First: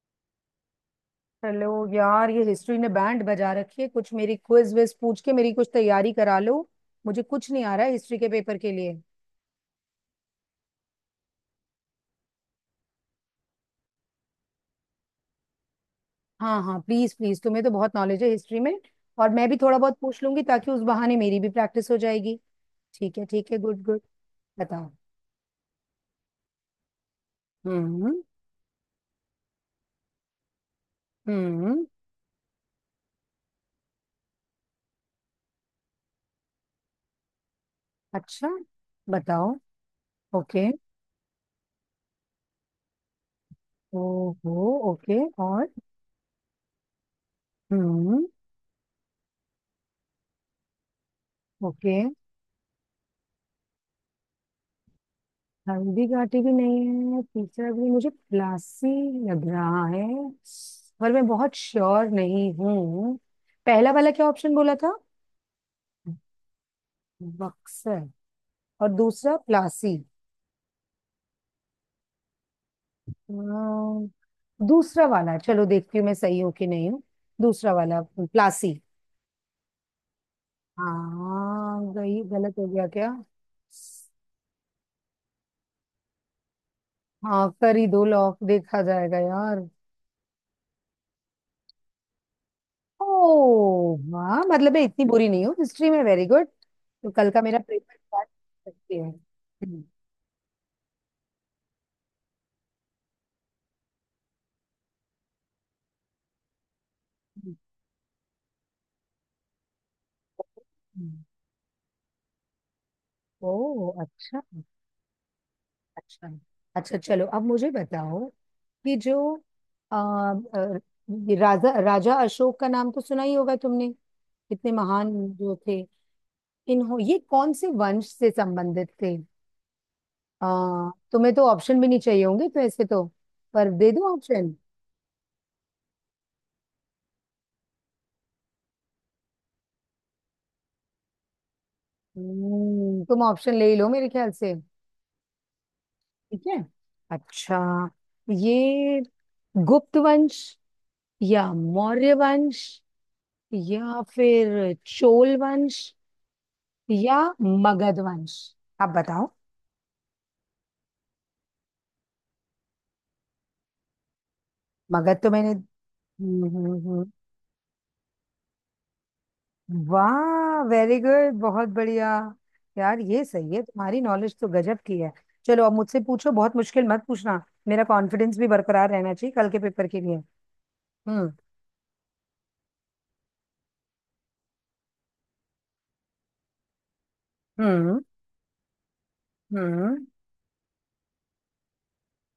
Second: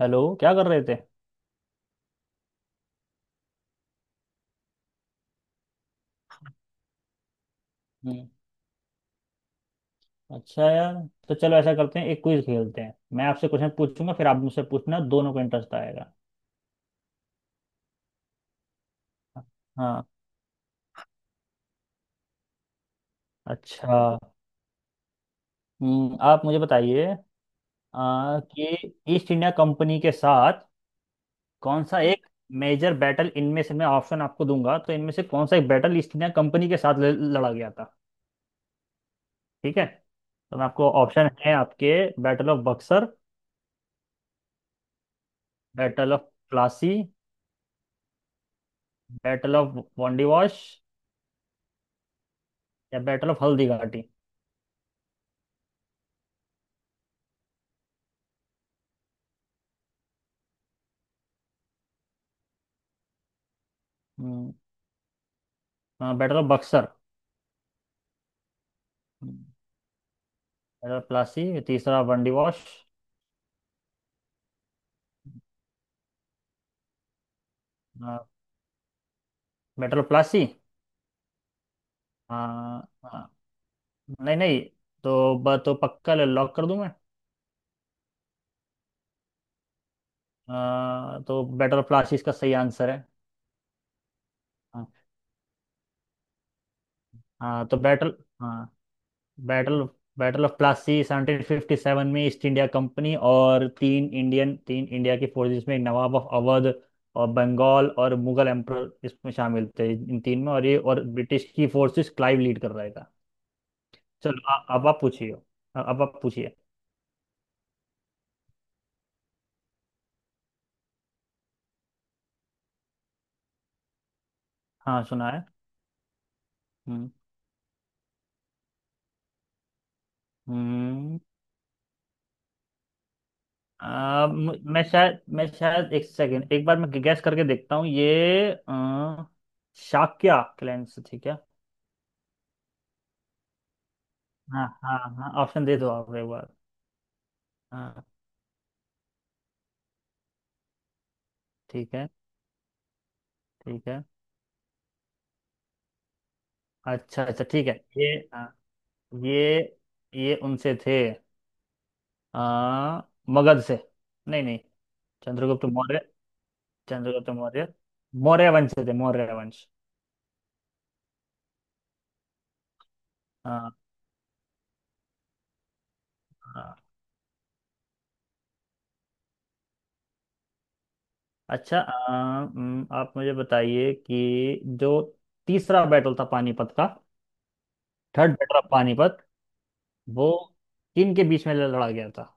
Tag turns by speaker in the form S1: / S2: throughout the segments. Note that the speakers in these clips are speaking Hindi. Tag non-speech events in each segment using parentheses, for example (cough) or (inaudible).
S1: हेलो, क्या कर रहे थे?
S2: हेलो। यार, ये हिस्ट्री ने बैंड बजा रखी है। कुछ मेरी क्विज विज पूछ के मेरी कुछ तैयारी करा लो। मुझे कुछ नहीं आ रहा है हिस्ट्री
S1: हम्म।
S2: के पेपर के लिए।
S1: अच्छा यार, तो चलो ऐसा करते हैं, एक क्विज खेलते हैं। मैं आपसे क्वेश्चन पूछूंगा, फिर आप मुझसे पूछना, दोनों को इंटरेस्ट आएगा।
S2: हाँ हाँ, प्लीज प्लीज, तुम्हें तो बहुत नॉलेज है हिस्ट्री में। और मैं भी थोड़ा बहुत
S1: हाँ।
S2: पूछ लूंगी ताकि उस बहाने मेरी भी प्रैक्टिस हो जाएगी। ठीक है ठीक है, गुड
S1: अच्छा।
S2: गुड। बताओ।
S1: आप मुझे बताइए
S2: हम्म।
S1: कि ईस्ट इंडिया कंपनी के साथ कौन
S2: हम्म।
S1: सा एक मेजर बैटल, इनमें से मैं ऑप्शन आपको दूंगा, तो इनमें से कौन सा एक बैटल ईस्ट इंडिया कंपनी के साथ लड़ा गया था।
S2: अच्छा, बताओ।
S1: ठीक है, तो मैं
S2: ओके।
S1: आपको ऑप्शन है आपके: बैटल ऑफ बक्सर,
S2: ओहो। ओके, और?
S1: बैटल ऑफ प्लासी,
S2: हम्म।
S1: Battle of Wandiwash,
S2: okay.
S1: या battle of Haldighati.
S2: Haldighati भी नहीं है, तीसरा भी। मुझे प्लासी लग रहा है, पर मैं बहुत श्योर नहीं हूँ। पहला वाला क्या
S1: हम्म,
S2: ऑप्शन बोला था?
S1: हाँ, बेटर बक्सर,
S2: बक्सर, और दूसरा प्लासी।
S1: मेटल प्लासी, तीसरा बंडी वॉश।
S2: अम्म, दूसरा वाला। चलो देखती हूँ मैं सही हूँ कि नहीं हूँ। दूसरा वाला प्लासी।
S1: मेटल प्लासी।
S2: हाँ, गई, गलत हो गया
S1: हाँ।
S2: क्या?
S1: हाँ। नहीं नहीं, तो पक्का ले लॉक कर दूं मैं?
S2: हाँ कर ही दो लॉक, देखा जाएगा यार।
S1: तो बैटल ऑफ प्लासी इसका सही आंसर है।
S2: ओह वाह, मतलब मैं
S1: हाँ।
S2: इतनी बुरी नहीं हूँ हिस्ट्री में। Very good. तो कल का मेरा
S1: हाँ, तो
S2: पेपर
S1: बैटल।
S2: स्टार्ट
S1: हाँ,
S2: करते हैं।
S1: बैटल।
S2: हम्म।
S1: बैटल ऑफ प्लासी 1757 में ईस्ट इंडिया कंपनी और तीन इंडिया की फोर्सेस में, नवाब ऑफ अवध और
S2: हम्म।
S1: बंगाल और मुगल एम्पर इसमें शामिल थे इन तीन में, और ये और
S2: हम्म।
S1: ब्रिटिश की फोर्सेस, क्लाइव लीड कर रहा है।
S2: ओह,
S1: चलो,
S2: अच्छा।
S1: अब आप पूछिए। अब आप
S2: अच्छा
S1: पूछिए।
S2: अच्छा, चलो अब मुझे बताओ कि जो अ, अ, ये राजा राजा अशोक का नाम तो सुना ही होगा तुमने, कितने
S1: हाँ,
S2: महान
S1: सुना है।
S2: जो थे। इन्हों,
S1: हम्म।
S2: ये कौन से वंश से संबंधित थे?
S1: हम्म।
S2: तुम्हें तो ऑप्शन भी नहीं चाहिए होंगे तो ऐसे तो, पर दे दो ऑप्शन।
S1: मैं शायद एक सेकेंड, एक बार मैं गैस करके देखता हूँ ये। शाक्या क्लैन से? ठीक है।
S2: तुम ऑप्शन ले ही लो मेरे ख्याल से।
S1: हाँ हाँ हाँ, ऑप्शन दे दो आप एक
S2: ठीक
S1: बार।
S2: है। अच्छा,
S1: हाँ।
S2: ये गुप्त वंश, या
S1: ठीक है।
S2: मौर्य वंश,
S1: ठीक
S2: या
S1: है।
S2: फिर चोल वंश, या
S1: अच्छा। अच्छा, ठीक है
S2: मगध
S1: ये।
S2: वंश?
S1: हाँ,
S2: आप बताओ।
S1: ये ये उनसे थे। आ, मगध से। नहीं नहीं,
S2: मगध तो मैंने।
S1: चंद्रगुप्त मौर्य
S2: हम्म हम्म, हम्म।
S1: चंद्रगुप्त मौर्य, मौर्य वंश से थे, मौर्य वंश।
S2: वाह, वेरी गुड, बहुत बढ़िया। यार, ये सही है तुम्हारी नॉलेज तो गजब की है। चलो अब मुझसे पूछो, बहुत
S1: हाँ।
S2: मुश्किल मत पूछना। मेरा कॉन्फिडेंस भी बरकरार रहना चाहिए कल के पेपर के लिए। हम्म।
S1: अच्छा, आप मुझे बताइए कि जो तीसरा बैटल था पानीपत का,
S2: हम्म।
S1: थर्ड बैटल ऑफ पानीपत,
S2: हम्म।
S1: वो किन के बीच में लड़ा गया था?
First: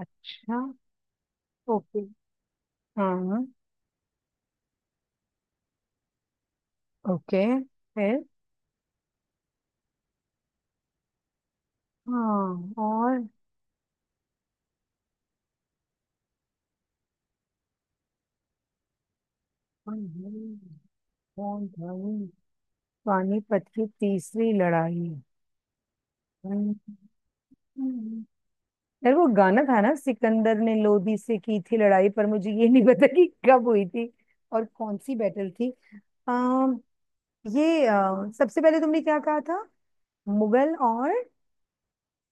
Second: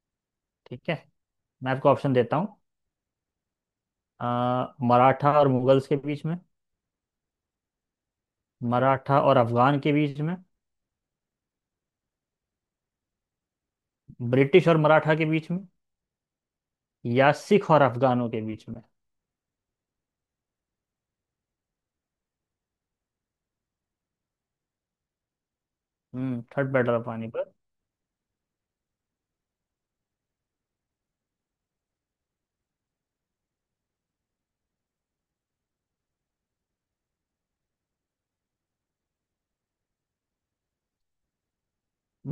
S2: अच्छा।
S1: ठीक है, मैं आपको
S2: ओके।
S1: ऑप्शन देता हूँ।
S2: हाँ।
S1: आ, मराठा और मुगल्स के बीच में,
S2: ओके, फिर?
S1: मराठा और अफगान के बीच में,
S2: हाँ, और?
S1: ब्रिटिश और मराठा के बीच में, या सिख और अफगानों के बीच में।
S2: कौन था ये? पानीपत की तीसरी लड़ाई।
S1: हम्म। थर्ड
S2: हम्म।
S1: Battle of Panipat.
S2: यार वो गाना था ना, सिकंदर ने लोदी से की थी लड़ाई, पर मुझे ये नहीं पता कि कब हुई थी और कौन सी बैटल थी। अम, ये सबसे पहले तुमने क्या कहा था? मुगल और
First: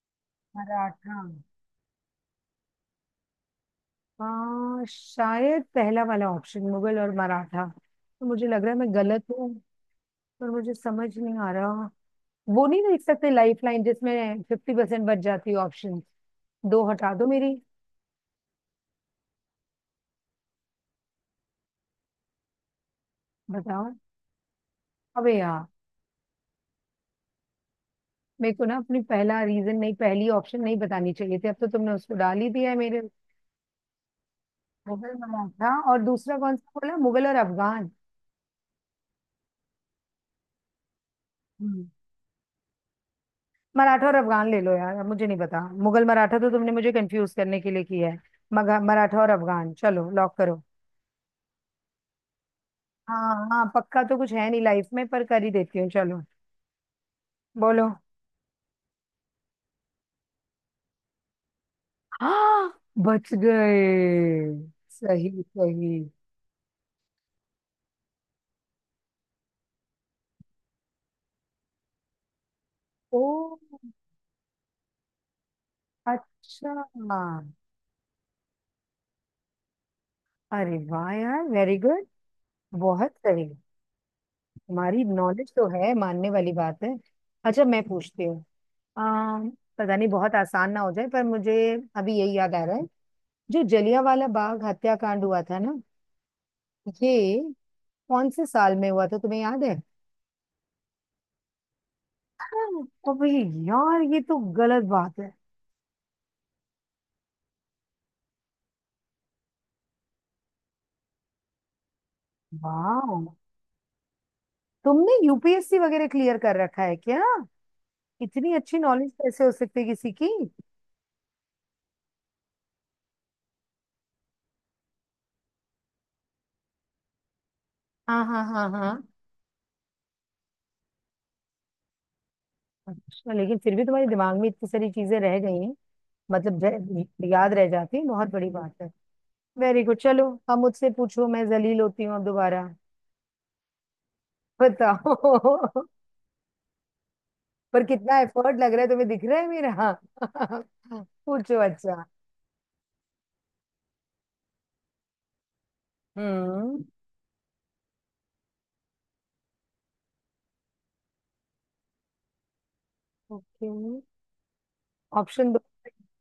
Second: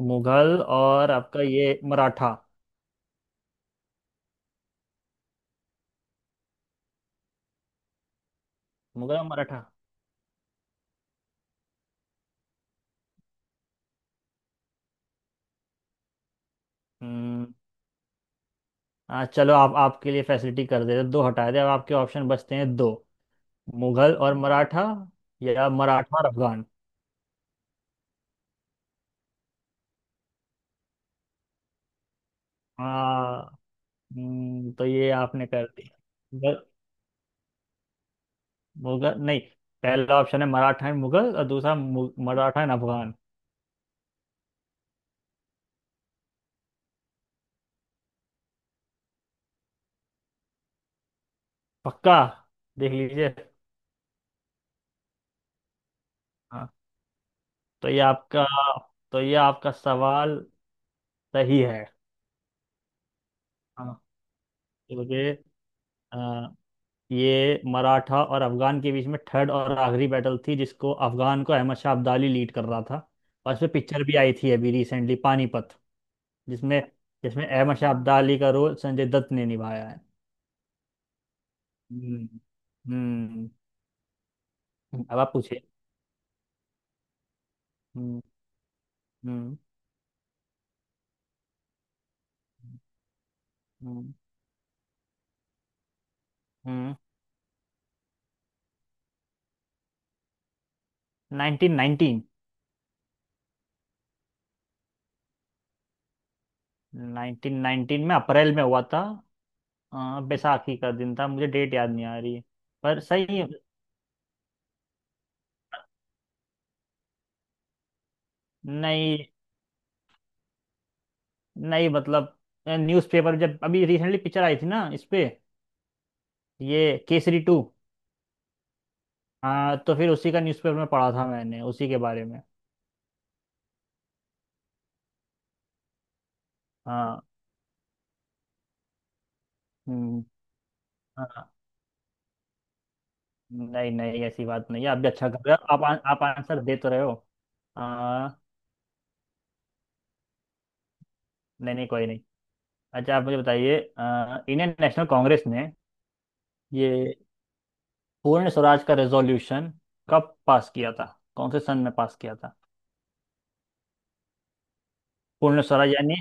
S1: मुगल और
S2: मराठा।
S1: आपका ये मराठा,
S2: शायद पहला वाला ऑप्शन मुगल और मराठा, तो मुझे लग रहा है मैं
S1: मुगल और
S2: गलत हूँ,
S1: मराठा।
S2: पर मुझे समझ नहीं आ रहा। वो नहीं देख सकते लाइफ लाइन जिसमें 50% बच जाती है? ऑप्शन दो हटा दो मेरी।
S1: हम्म। चलो आप, आपके लिए फैसिलिटी कर देते, दो हटा दे। अब आपके ऑप्शन बचते हैं दो:
S2: बताओ।
S1: मुगल और मराठा,
S2: अबे यार,
S1: या मराठा और अफगान।
S2: मेरे को ना अपनी पहला रीजन नहीं, पहली ऑप्शन नहीं बतानी चाहिए थी। अब तो तुमने उसको डाल ही दिया है मेरे।
S1: हाँ। तो ये
S2: मुगल
S1: आपने कर
S2: मराठा,
S1: दिया।
S2: और दूसरा कौन
S1: मुगल,
S2: सा बोला, मुगल और अफगान?
S1: मुगल नहीं, पहला ऑप्शन है मराठा एंड मुगल, और दूसरा
S2: हम्म,
S1: मराठा एंड अफगान।
S2: मराठा और अफगान ले लो यार। अब मुझे नहीं पता, मुगल मराठा तो तुमने मुझे कंफ्यूज करने के लिए किया है। मगा मराठा और अफगान, चलो लॉक करो।
S1: पक्का, देख लीजिए।
S2: हाँ हाँ पक्का तो कुछ है नहीं लाइफ में, पर कर ही देती हूँ। चलो,
S1: हाँ।
S2: बोलो।
S1: तो ये आपका तो ये आपका सवाल सही है।
S2: हाँ, बच
S1: हाँ।
S2: गए।
S1: तो
S2: सही
S1: ये
S2: सही।
S1: ये मराठा और अफगान के बीच में थर्ड और आखिरी बैटल थी, जिसको अफगान को अहमद शाह अब्दाली लीड कर रहा था।
S2: ओ,
S1: और इसमें पिक्चर भी आई थी अभी रिसेंटली, पानीपत,
S2: अच्छा।
S1: जिसमें जिसमें अहमद शाह अब्दाली का रोल संजय दत्त ने निभाया है।
S2: अरे वाह यार, वेरी गुड,
S1: हम्म।
S2: बहुत सही।
S1: हम्म।
S2: हमारी
S1: अब आप
S2: नॉलेज
S1: पूछिए।
S2: तो है मानने वाली बात है। अच्छा मैं
S1: हम्म।
S2: पूछती हूँ। आ,
S1: हम्म।
S2: पता नहीं बहुत आसान ना हो जाए, पर मुझे अभी यही याद आ रहा है। जो
S1: हम्म।
S2: जलियांवाला बाग हत्याकांड हुआ था ना,
S1: हम्म।
S2: ये कौन से साल में हुआ था, तुम्हें याद है?
S1: 1919।
S2: हाँ, अबे यार ये तो गलत बात है।
S1: 1919 में अप्रैल में हुआ था। बैसाखी का दिन था, मुझे डेट याद नहीं आ रही है, पर
S2: वाह,
S1: सही है।
S2: तुमने यूपीएससी वगैरह क्लियर कर रखा है क्या? इतनी अच्छी नॉलेज
S1: नहीं
S2: कैसे हो सकती है किसी की?
S1: नहीं, मतलब न्यूज़पेपर, जब अभी रिसेंटली पिक्चर आई थी ना इस पे, ये केसरी टू।
S2: हाँ हाँ हाँ हाँ।
S1: हाँ, तो फिर उसी का न्यूज़पेपर में पढ़ा था मैंने उसी के बारे में।
S2: अच्छा, लेकिन फिर भी तुम्हारे दिमाग में इतनी सारी चीजें रह गई हैं, मतलब
S1: हाँ।
S2: याद रह जाती है, बहुत बड़ी बात है। वेरी गुड,
S1: हम्म,
S2: चलो अब मुझसे पूछो, मैं
S1: हाँ।
S2: जलील होती हूँ अब दोबारा।
S1: नहीं नहीं, ऐसी बात नहीं है, आप भी
S2: बताओ।
S1: अच्छा कर रहे हो, आप आप आंसर दे तो रहे हो।
S2: (laughs) पर कितना
S1: आ,
S2: एफर्ट लग रहा है तुम्हें दिख रहा है मेरा। (laughs) पूछो,
S1: नहीं नहीं,
S2: अच्छा।
S1: कोई नहीं। अच्छा, आप मुझे बताइए, इंडियन नेशनल कांग्रेस ने
S2: हम्म।
S1: ये पूर्ण स्वराज का रेजोल्यूशन कब पास किया था? कौन से सन में पास किया था?
S2: ओके, ऑप्शन दो।
S1: पूर्ण स्वराज यानी,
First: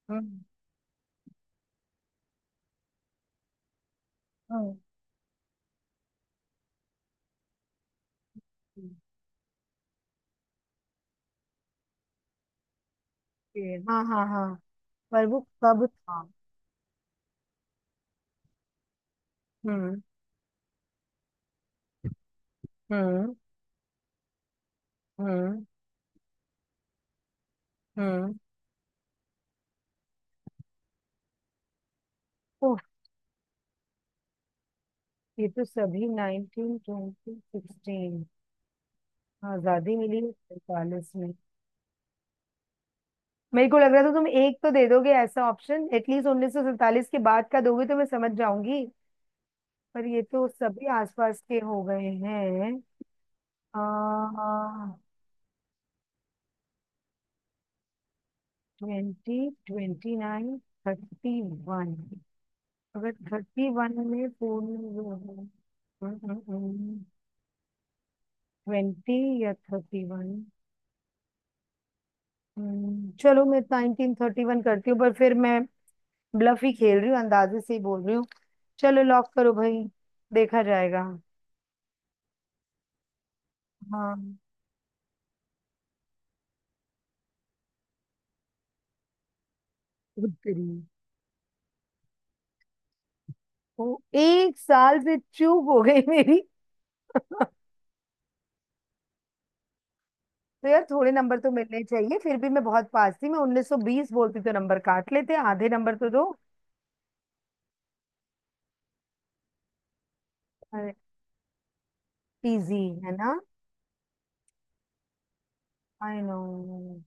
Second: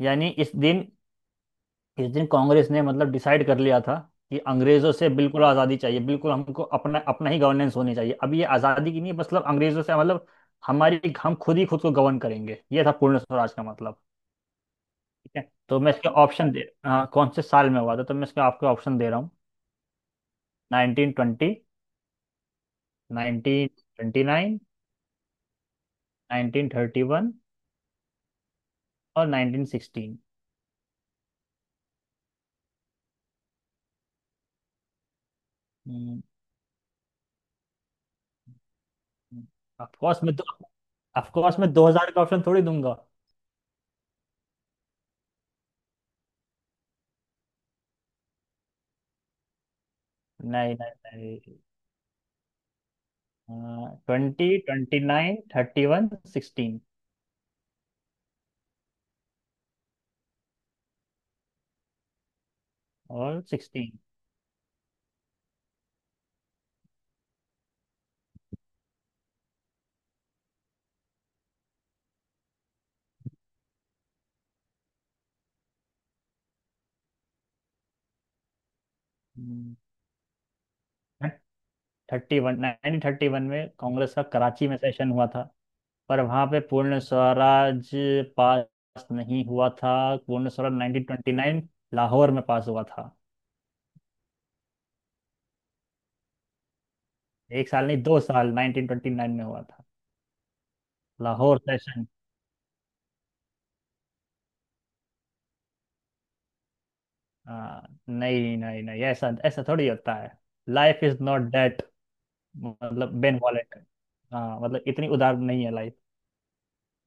S1: यानी
S2: हम्म।
S1: इस दिन इस दिन कांग्रेस ने मतलब डिसाइड कर लिया था कि
S2: हम्म।
S1: अंग्रेजों से बिल्कुल आज़ादी चाहिए, बिल्कुल हमको अपना, अपना ही गवर्नेंस होनी चाहिए। अब ये आज़ादी की नहीं है, मतलब अंग्रेजों से, मतलब हमारी, हम खुद ही खुद को गवर्न करेंगे, ये था पूर्ण स्वराज का
S2: okay,
S1: मतलब।
S2: हाँ हाँ हाँ, पर
S1: ठीक
S2: वो
S1: है, तो
S2: कब
S1: मैं इसके
S2: था?
S1: ऑप्शन दे, हाँ, कौन से साल में हुआ था, तो मैं इसके आपको ऑप्शन दे रहा हूँ:
S2: हम्म।
S1: 1920,
S2: हम्म।
S1: नाइनटीन ट्वेंटी नाइन,
S2: हम्म।
S1: 1931,
S2: हम्म।
S1: और 1916।
S2: ओह, ये तो सभी 1920, 2016। आजादी मिली
S1: ऑफकोर्स
S2: है
S1: मैं दो
S2: 47 में।
S1: ऑफकोर्स मैं 2000 का ऑप्शन थोड़ी दूंगा।
S2: मेरे को लग रहा था तुम एक तो दे दोगे ऐसा ऑप्शन, एटलीस्ट 1947 के बाद का दोगे तो मैं समझ जाऊंगी, पर ये तो
S1: नहीं
S2: सभी
S1: नहीं
S2: आसपास के
S1: नहीं,
S2: हो गए हैं।
S1: ट्वेंटी,
S2: आ,
S1: twenty nine, thirty one, sixteen.
S2: Twenty, twenty nine, thirty one. अगर
S1: और
S2: 1931
S1: सिक्सटीन।
S2: में पूर्ण। ट्वेंटी या 1931। चलो मैं 1931 करती हूँ, पर फिर मैं ब्लफ ही खेल रही हूँ, अंदाजे से ही बोल रही हूँ। चलो लॉक करो
S1: हम्म,
S2: भाई, देखा जाएगा।
S1: Thirty one. 1931 में कांग्रेस का
S2: हाँ।
S1: कराची में सेशन हुआ था, पर वहाँ पे पूर्ण स्वराज पास नहीं हुआ था।
S2: खुद
S1: पूर्ण स्वराज
S2: करिए।
S1: 1929 लाहौर में पास हुआ था।
S2: ओ, एक साल से चूक हो गई मेरी। (laughs)
S1: एक साल नहीं, 2 साल। 1929 में हुआ था,
S2: तो यार थोड़े नंबर तो
S1: लाहौर
S2: मिलने
S1: सेशन।
S2: चाहिए, फिर भी मैं बहुत पास थी, मैं 1920 बोलती तो नंबर काट लेते, आधे नंबर तो दो।
S1: हाँ, नहीं नहीं नहीं, ऐसा ऐसा थोड़ी होता है। Life is not that,
S2: easy है
S1: मतलब
S2: ना।
S1: बेन वॉलेट। हाँ, मतलब इतनी उदार नहीं है
S2: आई नो।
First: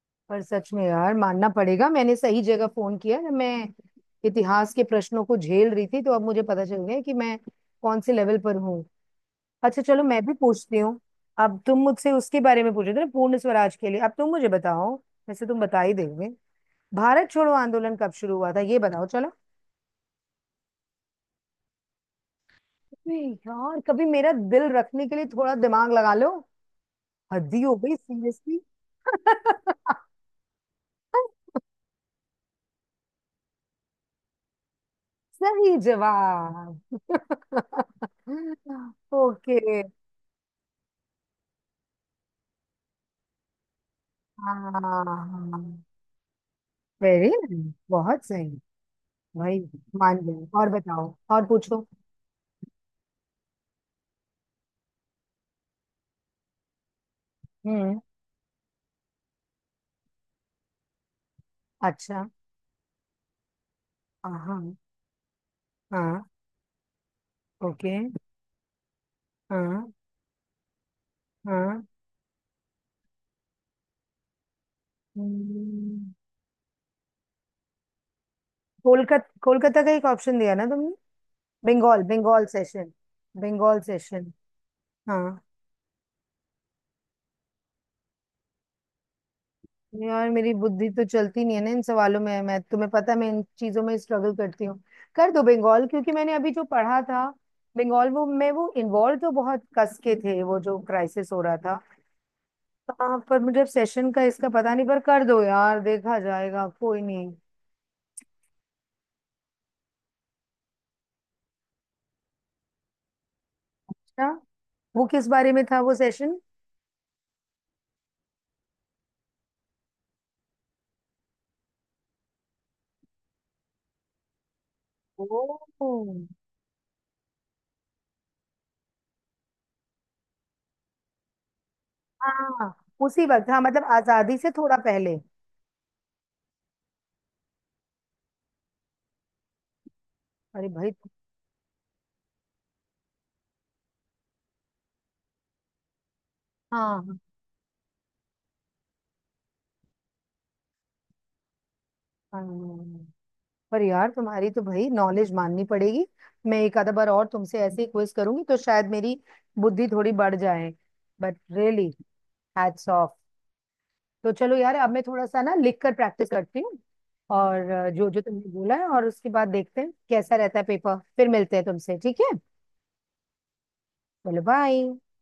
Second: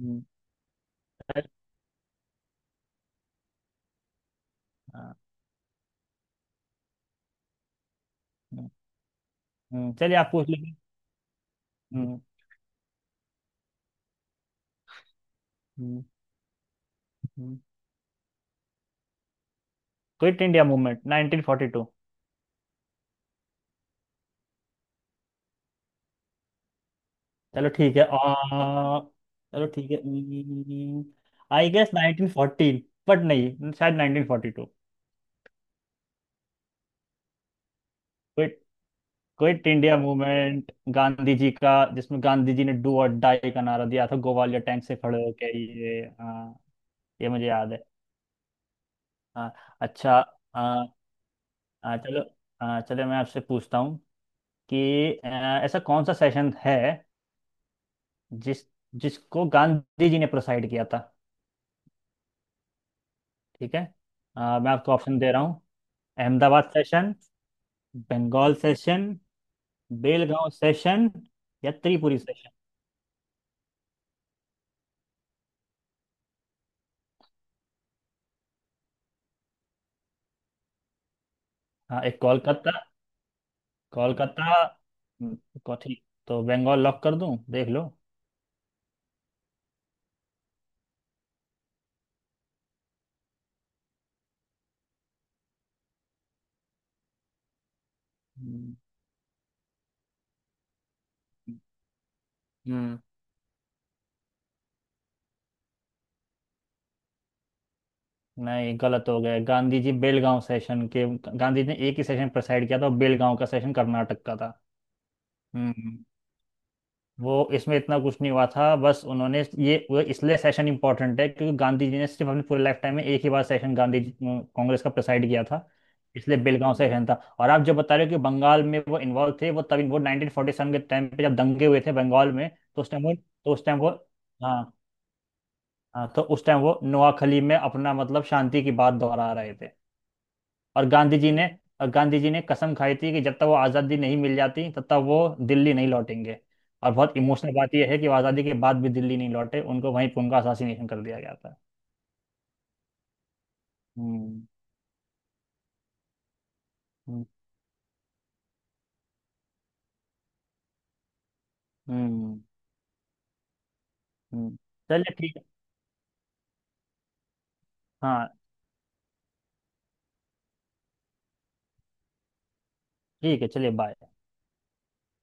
S1: लाइफ।
S2: पर सच में यार मानना पड़ेगा, मैंने सही जगह फोन किया जब मैं इतिहास के
S1: हाँ।
S2: प्रश्नों को झेल रही थी, तो अब मुझे पता चल गया कि मैं कौन से लेवल पर
S1: हम्म।
S2: हूँ। अच्छा चलो,
S1: चलिए
S2: मैं
S1: आप
S2: भी
S1: पूछ लीजिए।
S2: पूछती हूँ। अब तुम मुझसे
S1: हम्म।
S2: उसके बारे में पूछ रहे थे ना, पूर्ण स्वराज के लिए, अब तुम मुझे बताओ। वैसे तुम बता ही
S1: हम्म।
S2: दोगे। भारत छोड़ो
S1: हम्म।
S2: आंदोलन कब शुरू हुआ था, ये बताओ चलो।
S1: Quit India movement 1942।
S2: अबे यार, कभी मेरा दिल रखने के लिए थोड़ा दिमाग लगा लो। हद ही
S1: चलो
S2: हो गई
S1: ठीक है,
S2: सीरियसली।
S1: चलो ठीक है।
S2: (laughs)
S1: आई गेस 1914, बट नहीं, शायद 1942।
S2: सही जवाब।
S1: Quit
S2: (laughs) okay.
S1: Quit India movement Gandhi ji का, जिसमें गांधी जी ने डू और डाई का नारा दिया था ग्वालियर टैंक से खड़े होके,
S2: हाँ।
S1: ये, हाँ।
S2: वेरी
S1: ये मुझे याद
S2: नाइस,
S1: है।
S2: बहुत सही।
S1: हाँ।
S2: भाई, मान
S1: अच्छा।
S2: गई। और
S1: हाँ।
S2: बताओ, और पूछो।
S1: हाँ, चलो। हाँ, चलो मैं आपसे पूछता हूँ कि अ, ऐसा कौन सा सेशन है
S2: हम्म।
S1: जिस जिसको गांधी जी ने प्रोसाइड किया था?
S2: अच्छा।
S1: ठीक है, मैं
S2: हाँ।
S1: आपको ऑप्शन दे रहा हूँ:
S2: हाँ।
S1: Ahmedabad session,
S2: okay.
S1: Bengal session,
S2: हाँ।
S1: बेलगांव सेशन, या
S2: हाँ।
S1: त्रिपुरी सेशन।
S2: हम्म, कोलकाता, कोलकाता का एक ऑप्शन दिया ना तुमने?
S1: हाँ,
S2: बंगाल,
S1: एक
S2: बंगाल
S1: कोलकाता।
S2: सेशन। बंगाल सेशन।
S1: कोलकाता। हम्म,
S2: हाँ।
S1: को ठीक, तो बंगाल लॉक कर दूं, देख लो।
S2: यार मेरी बुद्धि तो चलती नहीं है ना इन सवालों में, मैं, तुम्हें पता है मैं इन चीजों में स्ट्रगल करती हूँ। कर दो बंगाल, क्योंकि मैंने अभी जो पढ़ा था, बंगाल वो में वो
S1: हम्म।
S2: इन्वॉल्व तो बहुत कस के थे, वो जो क्राइसिस हो रहा था।
S1: हम्म,
S2: हाँ, पर मुझे सेशन का इसका पता नहीं, पर कर दो यार, देखा जाएगा, कोई नहीं।
S1: नहीं, गलत हो गया। गांधी जी बेलगांव सेशन के, गांधी जी ने एक ही सेशन प्रेसाइड किया था, और बेलगांव का सेशन कर्नाटक
S2: अच्छा,
S1: का था।
S2: वो किस बारे में था वो
S1: हम्म
S2: सेशन?
S1: वो इसमें इतना कुछ नहीं हुआ था, बस उन्होंने ये, वो, इसलिए सेशन इंपॉर्टेंट है क्योंकि गांधी जी ने सिर्फ अपने पूरे लाइफ टाइम में एक ही बार सेशन, कांग्रेस का प्रेसाइड किया था,
S2: ओ।
S1: इसलिए बेलगांव सेशन था। और आप जो बता रहे हो कि बंगाल में वो इन्वॉल्व थे, वो तब वो 1947 के टाइम पे जब दंगे हुए थे बंगाल में,
S2: हाँ,
S1: तो उस टाइम वो
S2: उसी वक्त,
S1: तो
S2: हाँ,
S1: उस टाइम
S2: मतलब
S1: वो,
S2: आजादी से
S1: हाँ।
S2: थोड़ा पहले।
S1: हाँ, तो उस टाइम वो नोआखली में अपना, मतलब शांति की बात दोहरा रहे थे।
S2: अरे
S1: और
S2: भाई।
S1: गांधी जी ने और गांधी जी ने कसम खाई थी कि जब तक वो आज़ादी नहीं मिल जाती तब तक वो दिल्ली नहीं लौटेंगे। और बहुत
S2: हाँ।
S1: इमोशनल बात यह है कि वो आज़ादी के बाद भी दिल्ली नहीं लौटे, उनको वहीं पे उनका असासीनेशन कर दिया गया था।
S2: हाँ। पर यार
S1: हम्म।
S2: तुम्हारी तो भाई नॉलेज माननी पड़ेगी। मैं एक आधा बार
S1: हम्म।
S2: और तुमसे ऐसे ही क्विज करूंगी तो शायद मेरी बुद्धि थोड़ी बढ़ जाए। But really,
S1: hmm.
S2: Hats off. तो
S1: हम्म।
S2: चलो यार, अब मैं
S1: चलिए
S2: थोड़ा
S1: ठीक
S2: सा
S1: है।
S2: ना लिख कर प्रैक्टिस करती हूँ और जो जो
S1: हाँ,
S2: तुमने बोला है, और उसके बाद देखते हैं कैसा रहता है पेपर। फिर मिलते हैं तुमसे, ठीक है?
S1: ठीक है, चलिए, बाय।
S2: बोलो बाय।